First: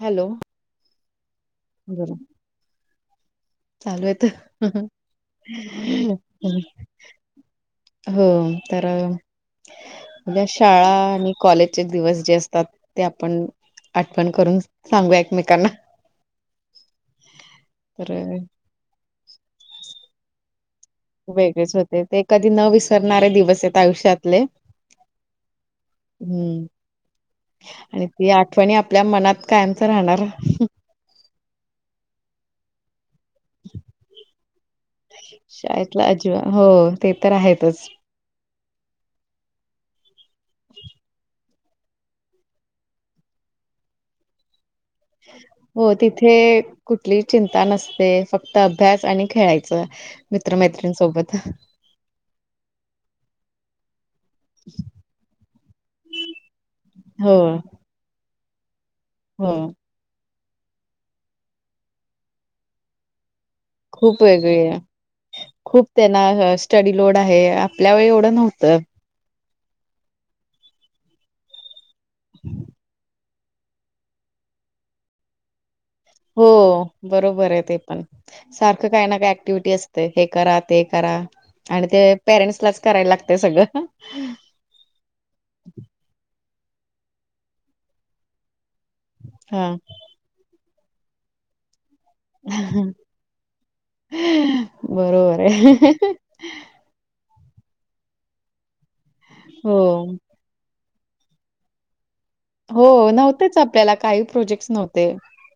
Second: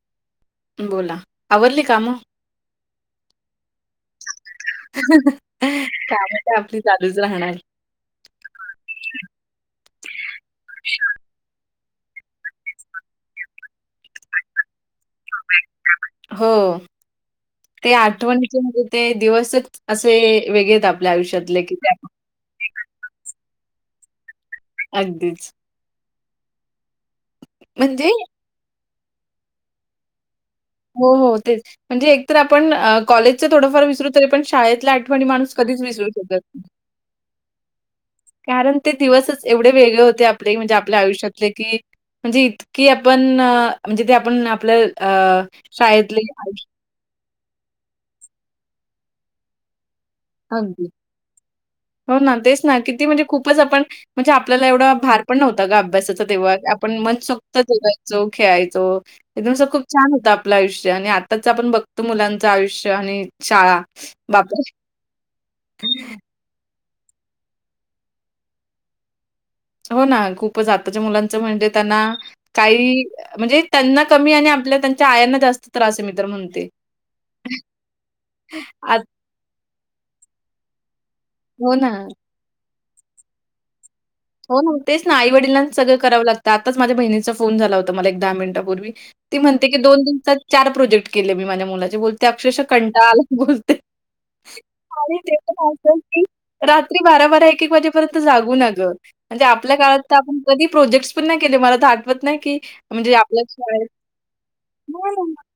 Hello. बोला आवरडली का बर म चालू आहेेत. कामं तर आपली चालूच राहणार. हो तर शाळा आणि कॉलेज. दिवस जे असतात ते आपण आठवण करून सांगू एकमेकांना हो ते तर आठवणीचेज. ते दिवसच असे वेगळेेत आपल्या आयुष्यातले वेगळेच की होते ते कधी न विसरणारे दिवस आहेतेत आयुष्यातले. अगदीच. हम्म आणि म्हणजे ते आठ आठवणी आपल्या मनात कायमच राहणार. हो हो तेच म्हणजे एकतर आपण कॉलेज थोडफार विसरूते पण शाळेतला आठवणी माणूस कधीच शाळेतला विसरू अजिवा शकत हो ते तर आहेतच कारण ते दिवसच एवढे वेगळे होते आपले म्हणजे आपल्या आयुष्यातले की म्हणजे इतकी आपण म्हणजे ते आपण आपल्या अ हो शाळेतले तिथे आयुष्य कुठली चिंता नसते फक्त अभ्यास आणि खेळायच. अगदी. मित्रैमैत्रीणसोबत. हो ना. तेच ना. किती म्हणजे खूपच आपण म्हणजे आपल्याला एवढा भार पण नव्हता ग, आभ्यासाचा तेव्हा. आपण मन हो सोक्त जगाय चो खेळायचो. हो एकदम अस खूप छान होत आपलं आयुष्य. आणि आताच आपण बघतो. मुलांचं आयुष्य, आणि शाळा. खूप वेगळी बापरे. खूप त्यांना स्टडी लोड आहे. आपल्या वेळी एवढं नव्हतं. हो ना. खूपच. आताच्या मुलांचं म्हणजे, त्यांना काही, म्हणजे त्यांना कमी. आणि आपल्या त्यांच्या, आयांना जास्त त्रासे. मित हो बरोबरे ते पण. सारखं आत काही ना काही ऍक्टिव्हटी असते. हे करा. ते करा. हो आणि ना. ते पेरेंट्स लाच करायला लागतय, सगळं. हो ना. तेच ना. आई वडलांना सगळं करावं लागतं. आताच माझ्या बहिणीचा फोन झाला होता मला. एक दहा मिनिटापूर्वी. ती म्हणते हा की, दोन दिवसात चार प्रोजेक्ट केले मी. माझ्या मुलाचे. बोल. ते अक्षरश कंटाळाला बोलते. आणि ते बरोबर पण आहे. अस की, रात्री बारा बारा एक एक वाजेपर्यंत जागू ना गं म्हणजे आपल्या हो काळात. तर आपण कधी प्रोजेक्ट् पण नाही केले. मला तर आठत नाही. कि हो म्हणजे, आपल्याच नव्हतेच शाळेत आपल्याला काही प्रोजेक्ट्स नव्हते [unintelligible]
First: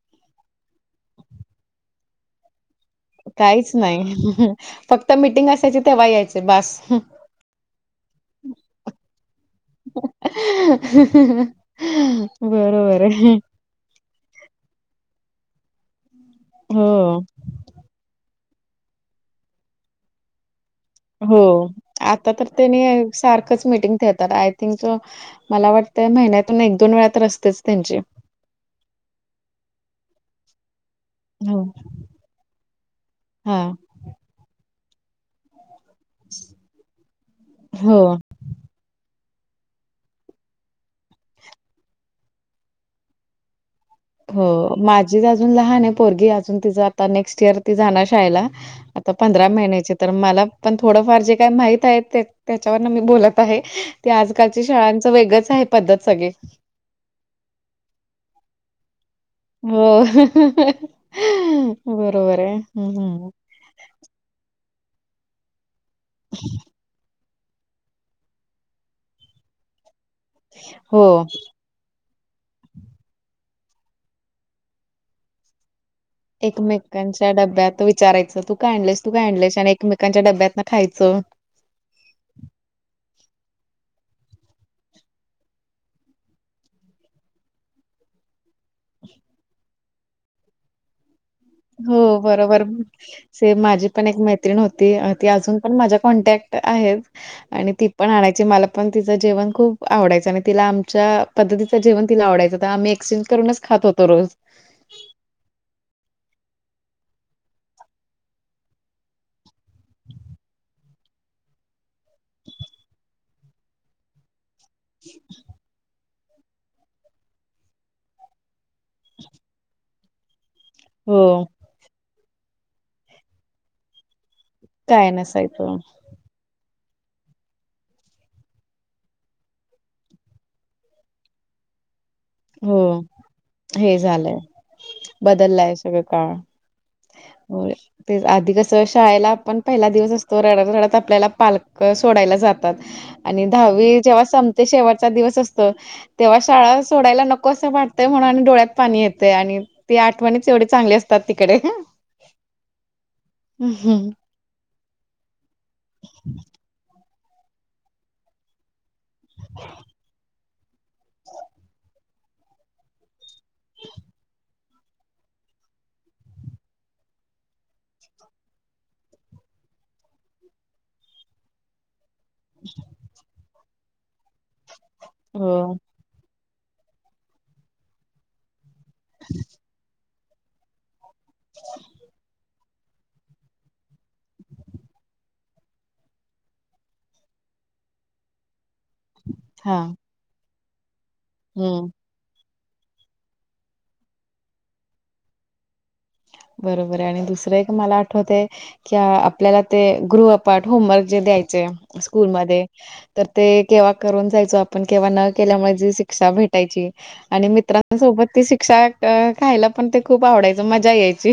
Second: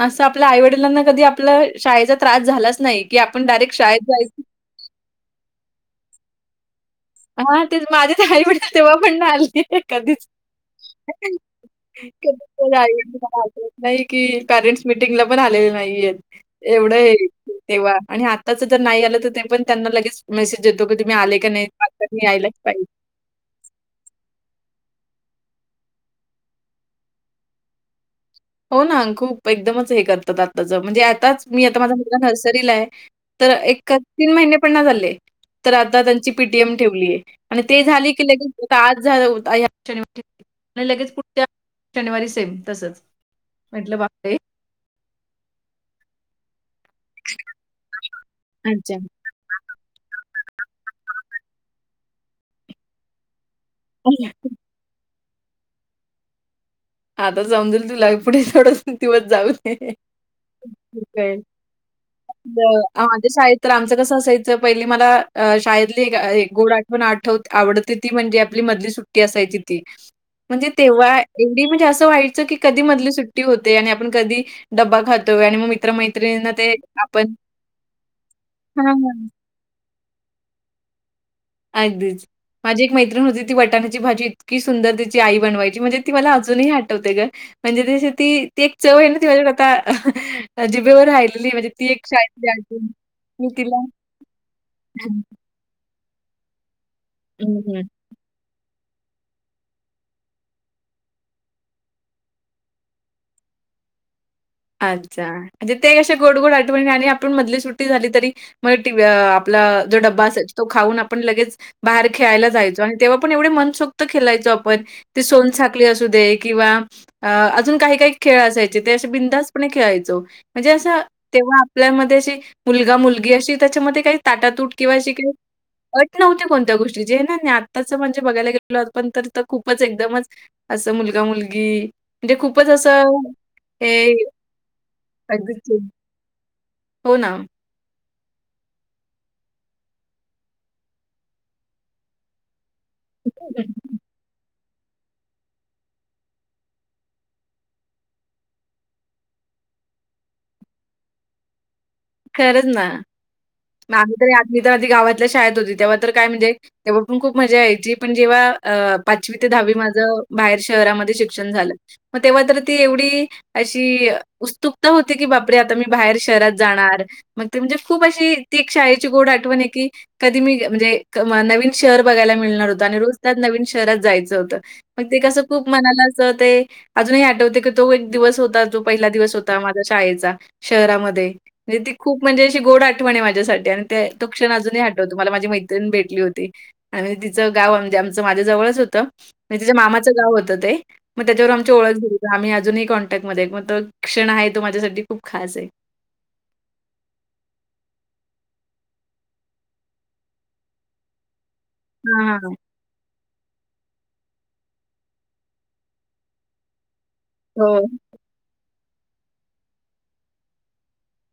असं आपल्या आई वडिलांना कधी, आपला शाळेचा त्रास झालाच नाही. की आपण काहीच डायरेक्ट शाळेत नाही. जायच फक्त मिीटिंग असायची तेव्हा यायचे, बास. हा तेच. माझेत आई वडील तेव्हा पण नाही आले. कधीच. आ बरोबर आहे [unintelligible] नाही की पॅरेंट्स मिीटिंगला पण आलेले नाहीये. हो. एवढं तेव्हा. आणि आ त्याच ज नाही आलं त. ते पण त्यांना लगेच मेसेज येतो. की तुम्ही हो आले का नाहीत. आता तर, तेनी सारखंच मिटिंग ठेेतात. आय थिंक सो मला वाटतंय. महिन्यातून एक दोन वेळा तर असतेच. त्यांची. हो ना. खूप. एकदमच हे करतात. आताचं म्हणजे आताच. मी आता माझा मुलगा नर्सरीलाय. तर हा एक तीन महिने पण नाही झाले. तर आता त्यांची पीटीएम ठेवलीये. आणि ते हो झाली की लगेच आज झालं होता. ह्या शनिवारी आणि लगेच पुढच्या शनिवारी सेम तसच. म्हटल बा हो. माझी अजून लहाने पोरगी. अजून तिचा आता नेक्स्ट इयर, ती जाणार शाळेला. आता अच्छा. पंधरा महिन्याचे तर, मला पण थोडंफार जे काय माहित आहे. त्याच्यावरन मी बोलत आहे. ते आजकालची शाळांचं वेगंच आहे. पद्धत सगळी. आता समजेल तुला. पुढ थडंस दिवस जाऊ हो दे. बरोबर आहे आ माझ हम्म शाळेत तर आमचं कसं असायचं. पहिले मला शाळेतली एक गोड आठवण, आठ वते, आवडती. ती म्हणजे आपली मधली सुट्टी असायची ती. म्हणजे तेव्हा हो म्हणजे असं व्हायच की, कधी मधली सुट्टी होते. आणि आपण कधी डबा खातोय. आणि मग मित्र मै एकमेकांच्या डब्यात. विचारायचं तू काय आणलेस. तू हां. काय आणलेस. आणि एकमेकांच्या डब्यात न खायचं. अगदीच. माझी एक मैत्रिण होती. ती वटान्याची भाजी इतकी सुंदर तीची आई बनवायची. म्हणजे ती मला अजूनही अठवते ग. म्हणजे ती ती एक चव आहे ना. ती माझ्याक आता जिबेवर हायली. हो बरोबर. मी सेम तिला माझी पण एक मैत्रिण होती. हं, ती अजून पण माझ्या कॉन्टॅक्ट आहेत. हं, आणि हं. ति पण आणायची. मला पण तिंच जेवण खूप आवडायचं. आणि तिला आमच्या पद्धतीच जेवन तिला आवडायं. त आम्ही एक्सचेंज करूनच खात होतो रोज. अच्छा. म्हणजे ते कसे गोड गोड आठवणी. आणि आपण मधली सुट्टी झाली तरी, मग आपला जो डब्बा असायचा. तो खाऊन आपण लगेच बाहेर खेळायला जायचो. आणि तेव्हा पण एवढे मनसोक्त खेलायचो आप पण ती सोनसाखली असू दे किंवा अजून काही काही खेळ असायचे ते असे बिंदच खेळायचो म्हणजे असं हो तेव्हा आपल्यामध्ये अशी मुलगा, मुलगी अशी त्याच्यामध्ये काही ताट तूट किंवा काय अशी काही नसायचं असुरक्षि नव्हती कोणत्या गोष्टी जे ना आत्ताचं म्हणजे बघायला गेलो पण तर खूपच एकदमच असं मुलगा मुलगी म्हणजे खूपच हो असं हे, अगदीच. बदललाय सगळं काळ हो ना. आता होय. ते आधी कसं शाळेला आपण पहिला दिवस असतो रडत, रडत आपल्याला पालक सोडायला जात. आणि दहावी जेव्हा संपते शेवटचा दिवस असतो तेव्हा शाळा सोडायला नको असं वाटतंय म्हणून आणि डोळ्यात पाणी येते आणि तती आठवणीच एवढे चांगली असतात तिकडे खरंच ना मग हम्म, आम्ही तर मी तर आधी गावातल्या शाळेत होती तेव्हा तर काय म्हणजे तेव्हा पण खूप मजा यायची पण जेव्हा अ पाचवी ते दहावी माझ बाहेर शहरामध्ये शिक्षण झालं मग तेव्हा तर ती एवढी अशी उत्सुकता होते की बापरे आता मी बाहेर शहरात जाणार. ग म्हणजे खुप अशी ती शाळेची गोड आठवण की कधी मी म्हणजे नवीन, शहर बघायला मिळणार होतं आणि रोज त्यात नवीन शहरात जायचं होतं. मग ते कसं खूप हो मनाला अस ते अजूनही आठवते की तो एक दिवस होता तो पहिला दिवस होता माझ्या शाळेचा शहरामध्ये म्हणजे ती खूप म्हणजे अशी गोड आठवण आहे माझ्यासाठी आणि ते तो क्षण अजूनही आठवतो मला माझी मैत्रीण भेटली होती. आणि तिचं गाव म्हणजे आमचं माझ्या जवळच होतं. म्हणजे त्याच्या हा मामाचं गाव होतं ते मग त्याच्यावर आमची हम्म ओळख झाली. आम्ही अजूनही कॉन्टॅक्टमध्येध्ये मग क्षण आहे तो माझ्यासाठी खूप खास आहे. बरोबर आहे आणि दुसरं एक मला आठवते. किंवा आपल्याला ते गृहपाठ होमवर्क जे द्यायचे हां, हां. स्कूलमध्ये तर ते केव्हा करून जायचो आपण केव्हा न केल्यामुळे जी शिक्षा भेटायची. आणि हो. मित्रांसोबत ती शिक्षा खायला पण ते खूप आवडायचं मजा यायची.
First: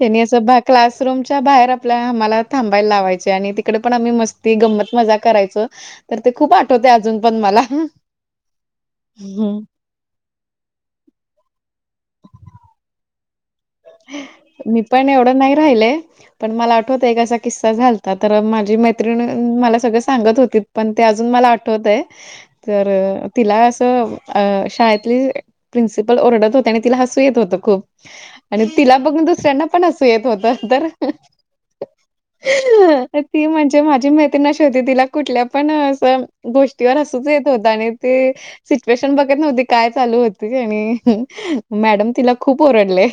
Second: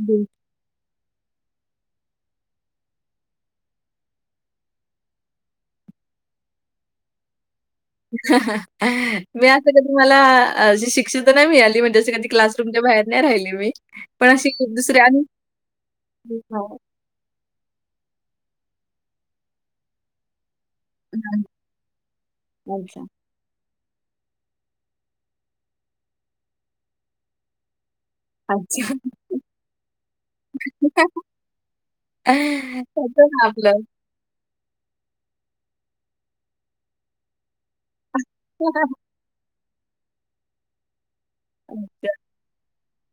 तेनि असं बा क्लासरूमच्या बाहेर आपल्या, आम्हाला थांबायला लावायचे आणि तिकडे पण आम्ही मस्ती, गंमत, मजा करायचो. तर ते खूप आठवते अजून पण मला हा हा मी अस कधी मला अशी शिक्षा तर नाही मिळाली म्हणजे जशी कधी क्लासरूमच्या बाहेर नाही राहिली मी पण अशी मी दुसरी पण आणि एवढं नाही राहिले पण मला हां, आठवत. एक असा किस्सा झालता तर माझी मैत्रिण मला सगळं सांगत होती. पण ते अजून हां. मला आठवत आहे अच्छा, तर तिला असं शाळेतली प्रिन्सिपल ओरडत होत्या आणि तिला हसू येत होत खूप आणि अच्छा. तिला बघून दुसऱ्यांना पण असू येत होत तर हा होतं ती ना म्हणजे आपलं. माझी मैत्रीण अशी होती तिला कुठल्या पण अस गोष्टीवर हसूच येत होत आणि ती सिच्युएशन बघत नव्हती, काय चालू होती आणि अच्छा, मॅडम तिला खूप ओरडले.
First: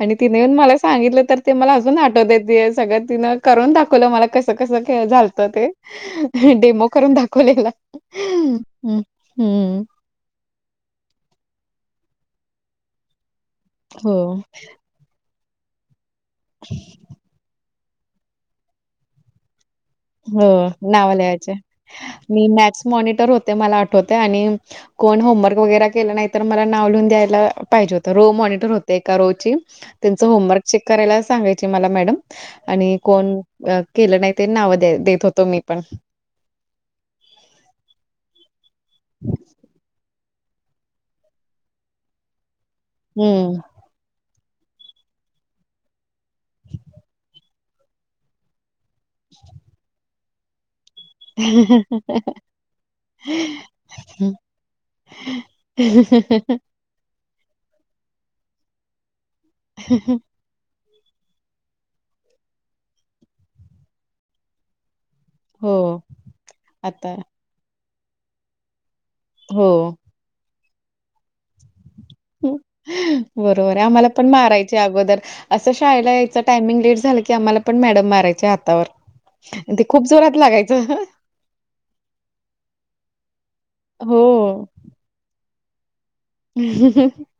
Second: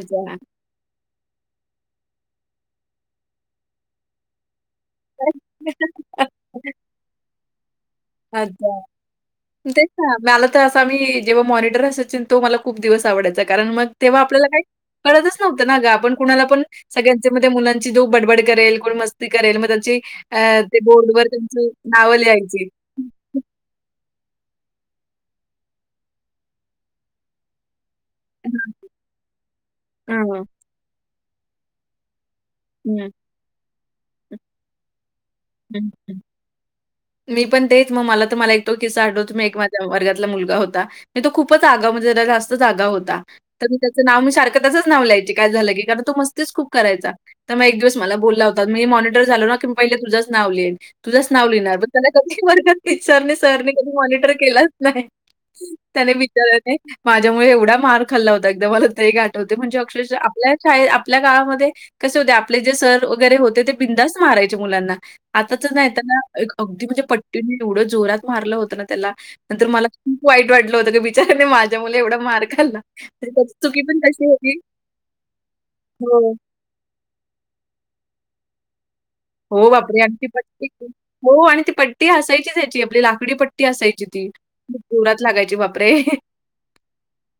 आणि तिने मला सांगितलं तर ते मला अजून आठवतय द सगळं तिनं करून दाखवलं मला कस कस कस झालत ते डेमो करून दाखवलेला. अच्छा हम्म ते मला तर असं मी जेव्हा मॉनिटर असायची तो मला खूप दिवस आवडायचा कारण मग हो तेव्हा आपल्याला काय कळतच नव्हतं ना ग आपण कुणाला पण सगळ्यांच्या मध्ये मुलांना की जो बडबड करेल गुण मस्ती करेल मग त्यांची हो अ, ते नाव बोर्डवर लिहायचे नावं मी लिहायची. मॅक्स मॉनिटर होते ते मला आठवते आणि कोण होमवर्क वगैरे केलं नाही तर मला नाव लिहून द्यायला. पाहिजे होत रो मॉनटर होते एका रो त्यांच हं, होमवर्क चेक करायला सांगायची मला मॅडम आणि हं, कोण केलं नाही ते नाव द देत होत. हम मी पण तेच मग मला तर मला एक तो किसा आठवतो एक माझ्या वर्गातला मुलगा होता. म तो खूपच आगाव म्हणजे जास्त आगाव होता तर, हम्म त्याचं नाव मी सारख त्याच नाव लिहायची काय झालं की कारण तो मस्तीच खूप करायचा. तर मग एक दिवस मला बोलला होता मी मॉनीटर झालो ना की मी पहिल तुझच नाव लिहीन. तुझंच नाव लिहिणार पण त्याना कधीच त्याला टीचचरने सरने कधीच मॉनिटर केलच नाही. त्याने विचाराने, माझ्यामुळे एवढा मार खाल्ला होता एकदा मला ते आठवते म्हणजे अक्षरशा आपल्या शाळ आपल्या गावामध्ये कसे होते आपले जे सर वगैरे होते ते बिंदस मारायचे मुलांना आताच हो नाही त्याला एक अगदी म्हणजे आता पट्टीनी एवढं जोरात मारलं होतं ना त्याला नंतर हो मला खुप वाट वाटलं होतं. बिचाऱ्याने माझ्यामुळे एवढा मार खाल्ला. तर त्याची बरोबर चुकी आहे आम्हाला कशी पण होती मारायचे अगोदर असं शाळेला हो. यायचं टायमिंग लेट झालं की आम्हाला पण मॅडम मारायचे हातावर हो, ते बापरे! खूप आणि ती जोरात पट्टी लागायचं. हो आणि ती पट्टी असायचीच हची आपली लाकडी पट्टी असायची हो. ती. जोरात लागायचे बापरे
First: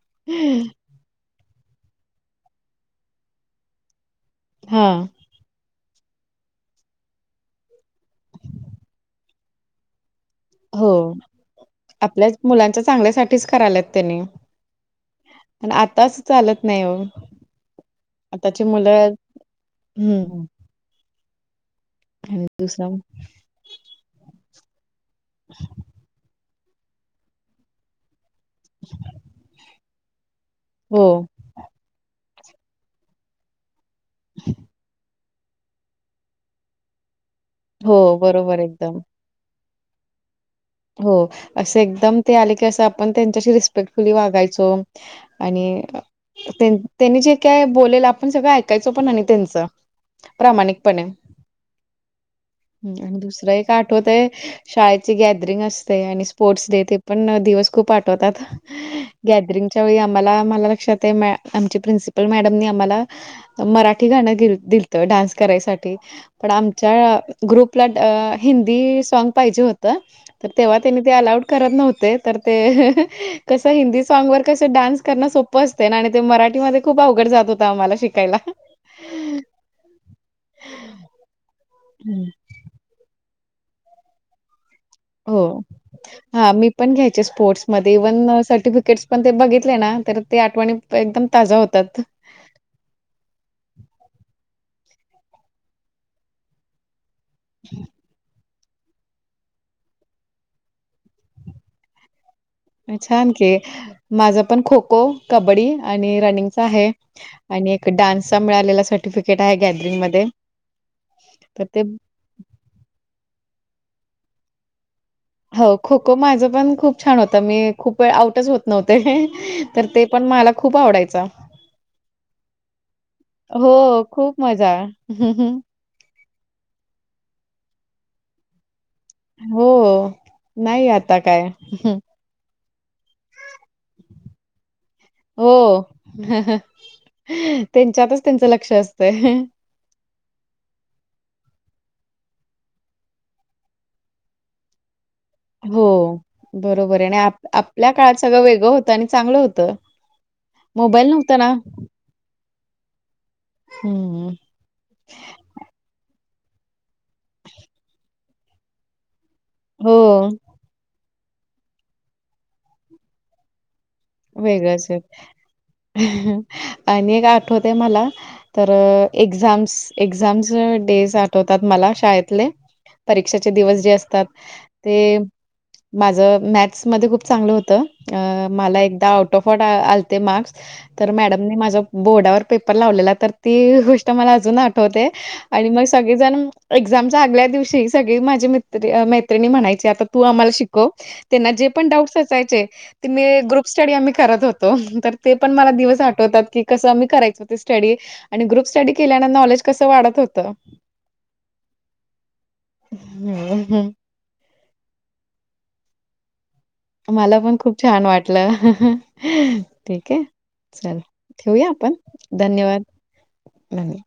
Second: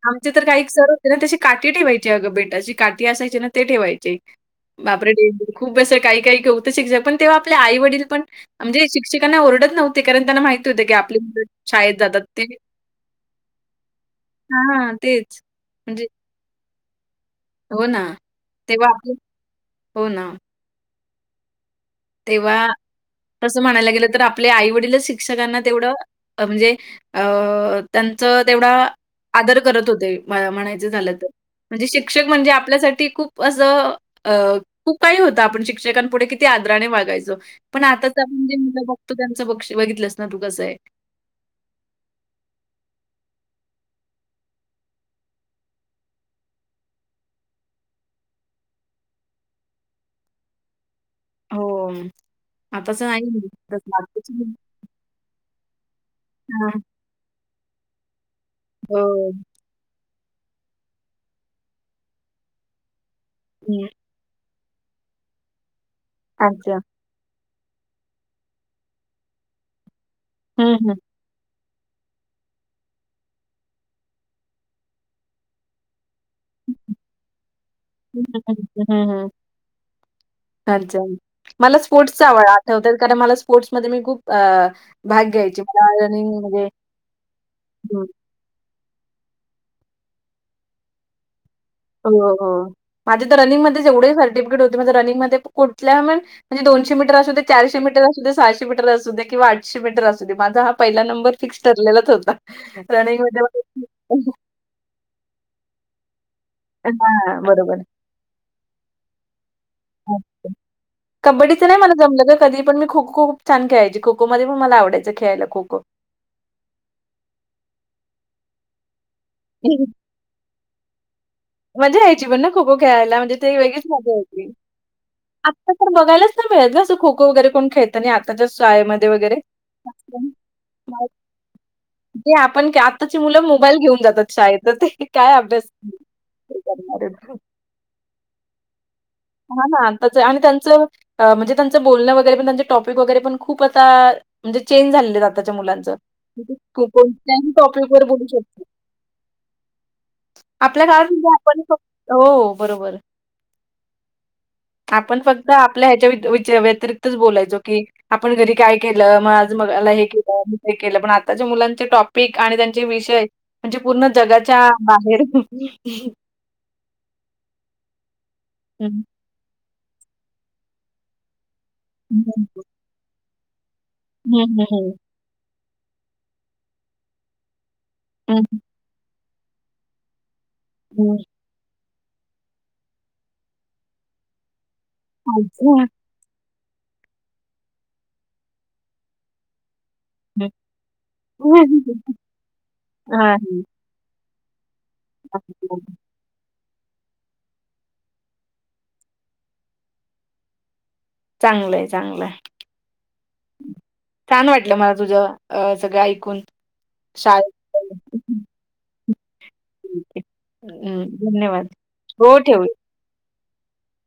आमचे तर काही सर त्याशी काठी ठेवायची अगं बेटाची काठी असायची ना ते ठेवायचे हां. बापरे डेंजर खूप अस काही काही शिक्षक पण तेव्हा आपल्या आई वडील पण म्हणजे शिक्षकांना ओरडत नव्हते कारण त्यांना माहिती होतं हो की आपली मुलं शाळेत जातात आपल्याच ते मुलांच्या चांगल्यासाठीच कराल्या त त्यांनी हां, तेच. म्हणजे आताच चालत नाही हो, हो ना. आताची तेव्हा आपले मुलं हो ना. हम्म तेव्हा दुसरं तसं म्हणायला गेलं तर आपले आईवडीलच शिक्षकांना तेवढं म्हणजे अ त्यांच तेवढा आदर करत होते म्हणायचं हो. झालं तर म्हणजे शिक्षक म्हणजे आपल्यासाठी खूप असं अ खूप काही होतं आपण शिक्षकांपुढे किती आदराने वागायचं पण आताच हो. आपण जे बरोबर मुलं एकदम. बघतो त्यांचं लक्ष बघितलंस ना तू कसं आहे. हो असं एकदम ते आले की असं आपण त्यांच्याशी रिस्पेक्टफुली वागायचो. आणि त्यांनी जे काय बोलेल आपण सगळं ऐकायचो पण आणि त्यांचं प्रामाणिक पणे हो. आताचं आणि नाही दुसरं एक तसं आठवत आहे आताची मुलं शाळेची गॅ स्पोर्ट्स हां. डे ते दिवस पण खूप आठवतात. हो. [unintelligible] प्रिन्सिपल मॅड आम्हा हं. मरा ठी गाणं ग दिलत डान्स करायसाठी पण अच्छा. आमच्या ग्रुपला हिंदी सॉग पाहिजे होत तर हं, तेव्हा हं. त्यांनी ते अलाउड करत नव्हते तर ते कस हिंदी सॉग वर कस डान्स करणं सोपं असते ना आणि ते मराठी हिंदी मध्ये खूप अवघड जात होत आम्हाला शिकायला. हम्म हम् आच्या मला स्पोर्ट्सच्या हम्म. आवड कारण मला स्पोर्ट्समध्ये मी खूप भाग हो घ्यायची. मला रनिंग हा म्हणजे मी पण घ्यायचे स्पोर्ट्समध्ये हं. इव्हन सर्टिफिकेट पण ते बघितले ना तर ते आठवणी एकदम ताज्या होतात. हो हो माझे तर रनिंगमध्ये एवढे सर्टिफिकेट होते माझ रनिंगमध्ये कुटल्या पण म्हणजे दोनशे मिटर चारशे मीटर असुदे सहाशे मीटर असू द्या किंवा आठशे मीटर असू दे माझा हा पहिला नंबर फिक्स ठरलेलाच होता. छान रनिंगमध्ये की, मला माझा पण खो खो, कबड्डी आणि रनिंग आहे हां, आणि बरोबर. एक डान्सचा मिळालेला सर्टिफिकेट आहे गॅदरिंग मध्ये कबड्डीच नाही मला जमलं गं कधी पण मी खो खू छान खेळायची खो खोमध्ये पण मला आवडयचं. हो खो खो माझं पण खूप छान होतं मी खूप वेळ आऊटच होत नव्हते तर ते पण मला खूप आवडायचा. मज्जा यायची पण ना खो खो खेळायला म्हणजे ते हो, वेगळीच मजा खूप यायची मजा. आता पण बघायलाच नाही मिळत जस खो खो वगैरे कोण खेळताना नाही. असतात शाळेत मध्ये वगैरे हो. नाही आता काय. ते आपण काय आताची मुलं मोबाईल घेऊन जातात शाळेत ते काय हो. अभ्यास करणारे. त्यांच्यातच त्यांचं लक्ष असतंय. हा ना आताच आणि त्यांचं म्हणजे त्यांचं बोलणं वगैरे पण त्यांच टॉपिक वगैरे पण खूप आता म्हणजे चेंज झाल्याल आाताच्या मुलांच हो, बरोबर आहे आणि आप कोणत्याही टॉपिक वर बोलू शकतो. तर आपल्या काळातसुद्धा आपणत हो बरोबर. हम्म! आपण फक्त आपल्या ह्याच्या व्यति व्यच व्यतिरिक्तच बोलायचो की आपण घरी काय केलं मग आज बघायला हो, हे केल ते केल पण आताच्या मुलांचे टॉपिक आणि त्यांचे विषय म्हणजे पूर्ण जगाच्या वेगळंच आहे. बाहेर आणि एक आठवते मला तर हं, एक्झाम्स एक्झाम्स डेज आठवतात मला हं, शाळेतले परीक्षेचे दिवस जे अस तर हं, हं, हं. ते माझ मॅथ्स मध्ये खूप चांगलं हं, होत मला एक ते आउट ऑफ ऑल आलते मार्क्स तर हं. मॅडम मी माझ बोर्डावर पेपर लावलेला तर ती गोष्ट मला अजून आठवते आणि मग अच्छा. मी जणू एक्झामच्या आदल्या दिवशी सगळी माझी मित्रे आण मैत्रिणी म्हणायच्यात. तु हं. आम्हाला शिकव त्यांना जे पण डाउट्स असायचे ते मी हां, हं. ग्रुप स्टडी आम्ही करत होत. तो ते पण मला दिवस आठवतात की कसं आम्ही करायच ते स्टडी आणि ग्रुप स्टडी केल्यान नॉलेज कसं वाढत होत. चांगलं हाय चांगलं हाय! हं. छान वाटलं मला तुझं अ सगळं ऐकून. मला शाळेत पण खूप छान वाटलं ठीक हाय. चल हं, धन्यवाद. ठेवूया आपण हो ठेव धन्यवाद! नाही.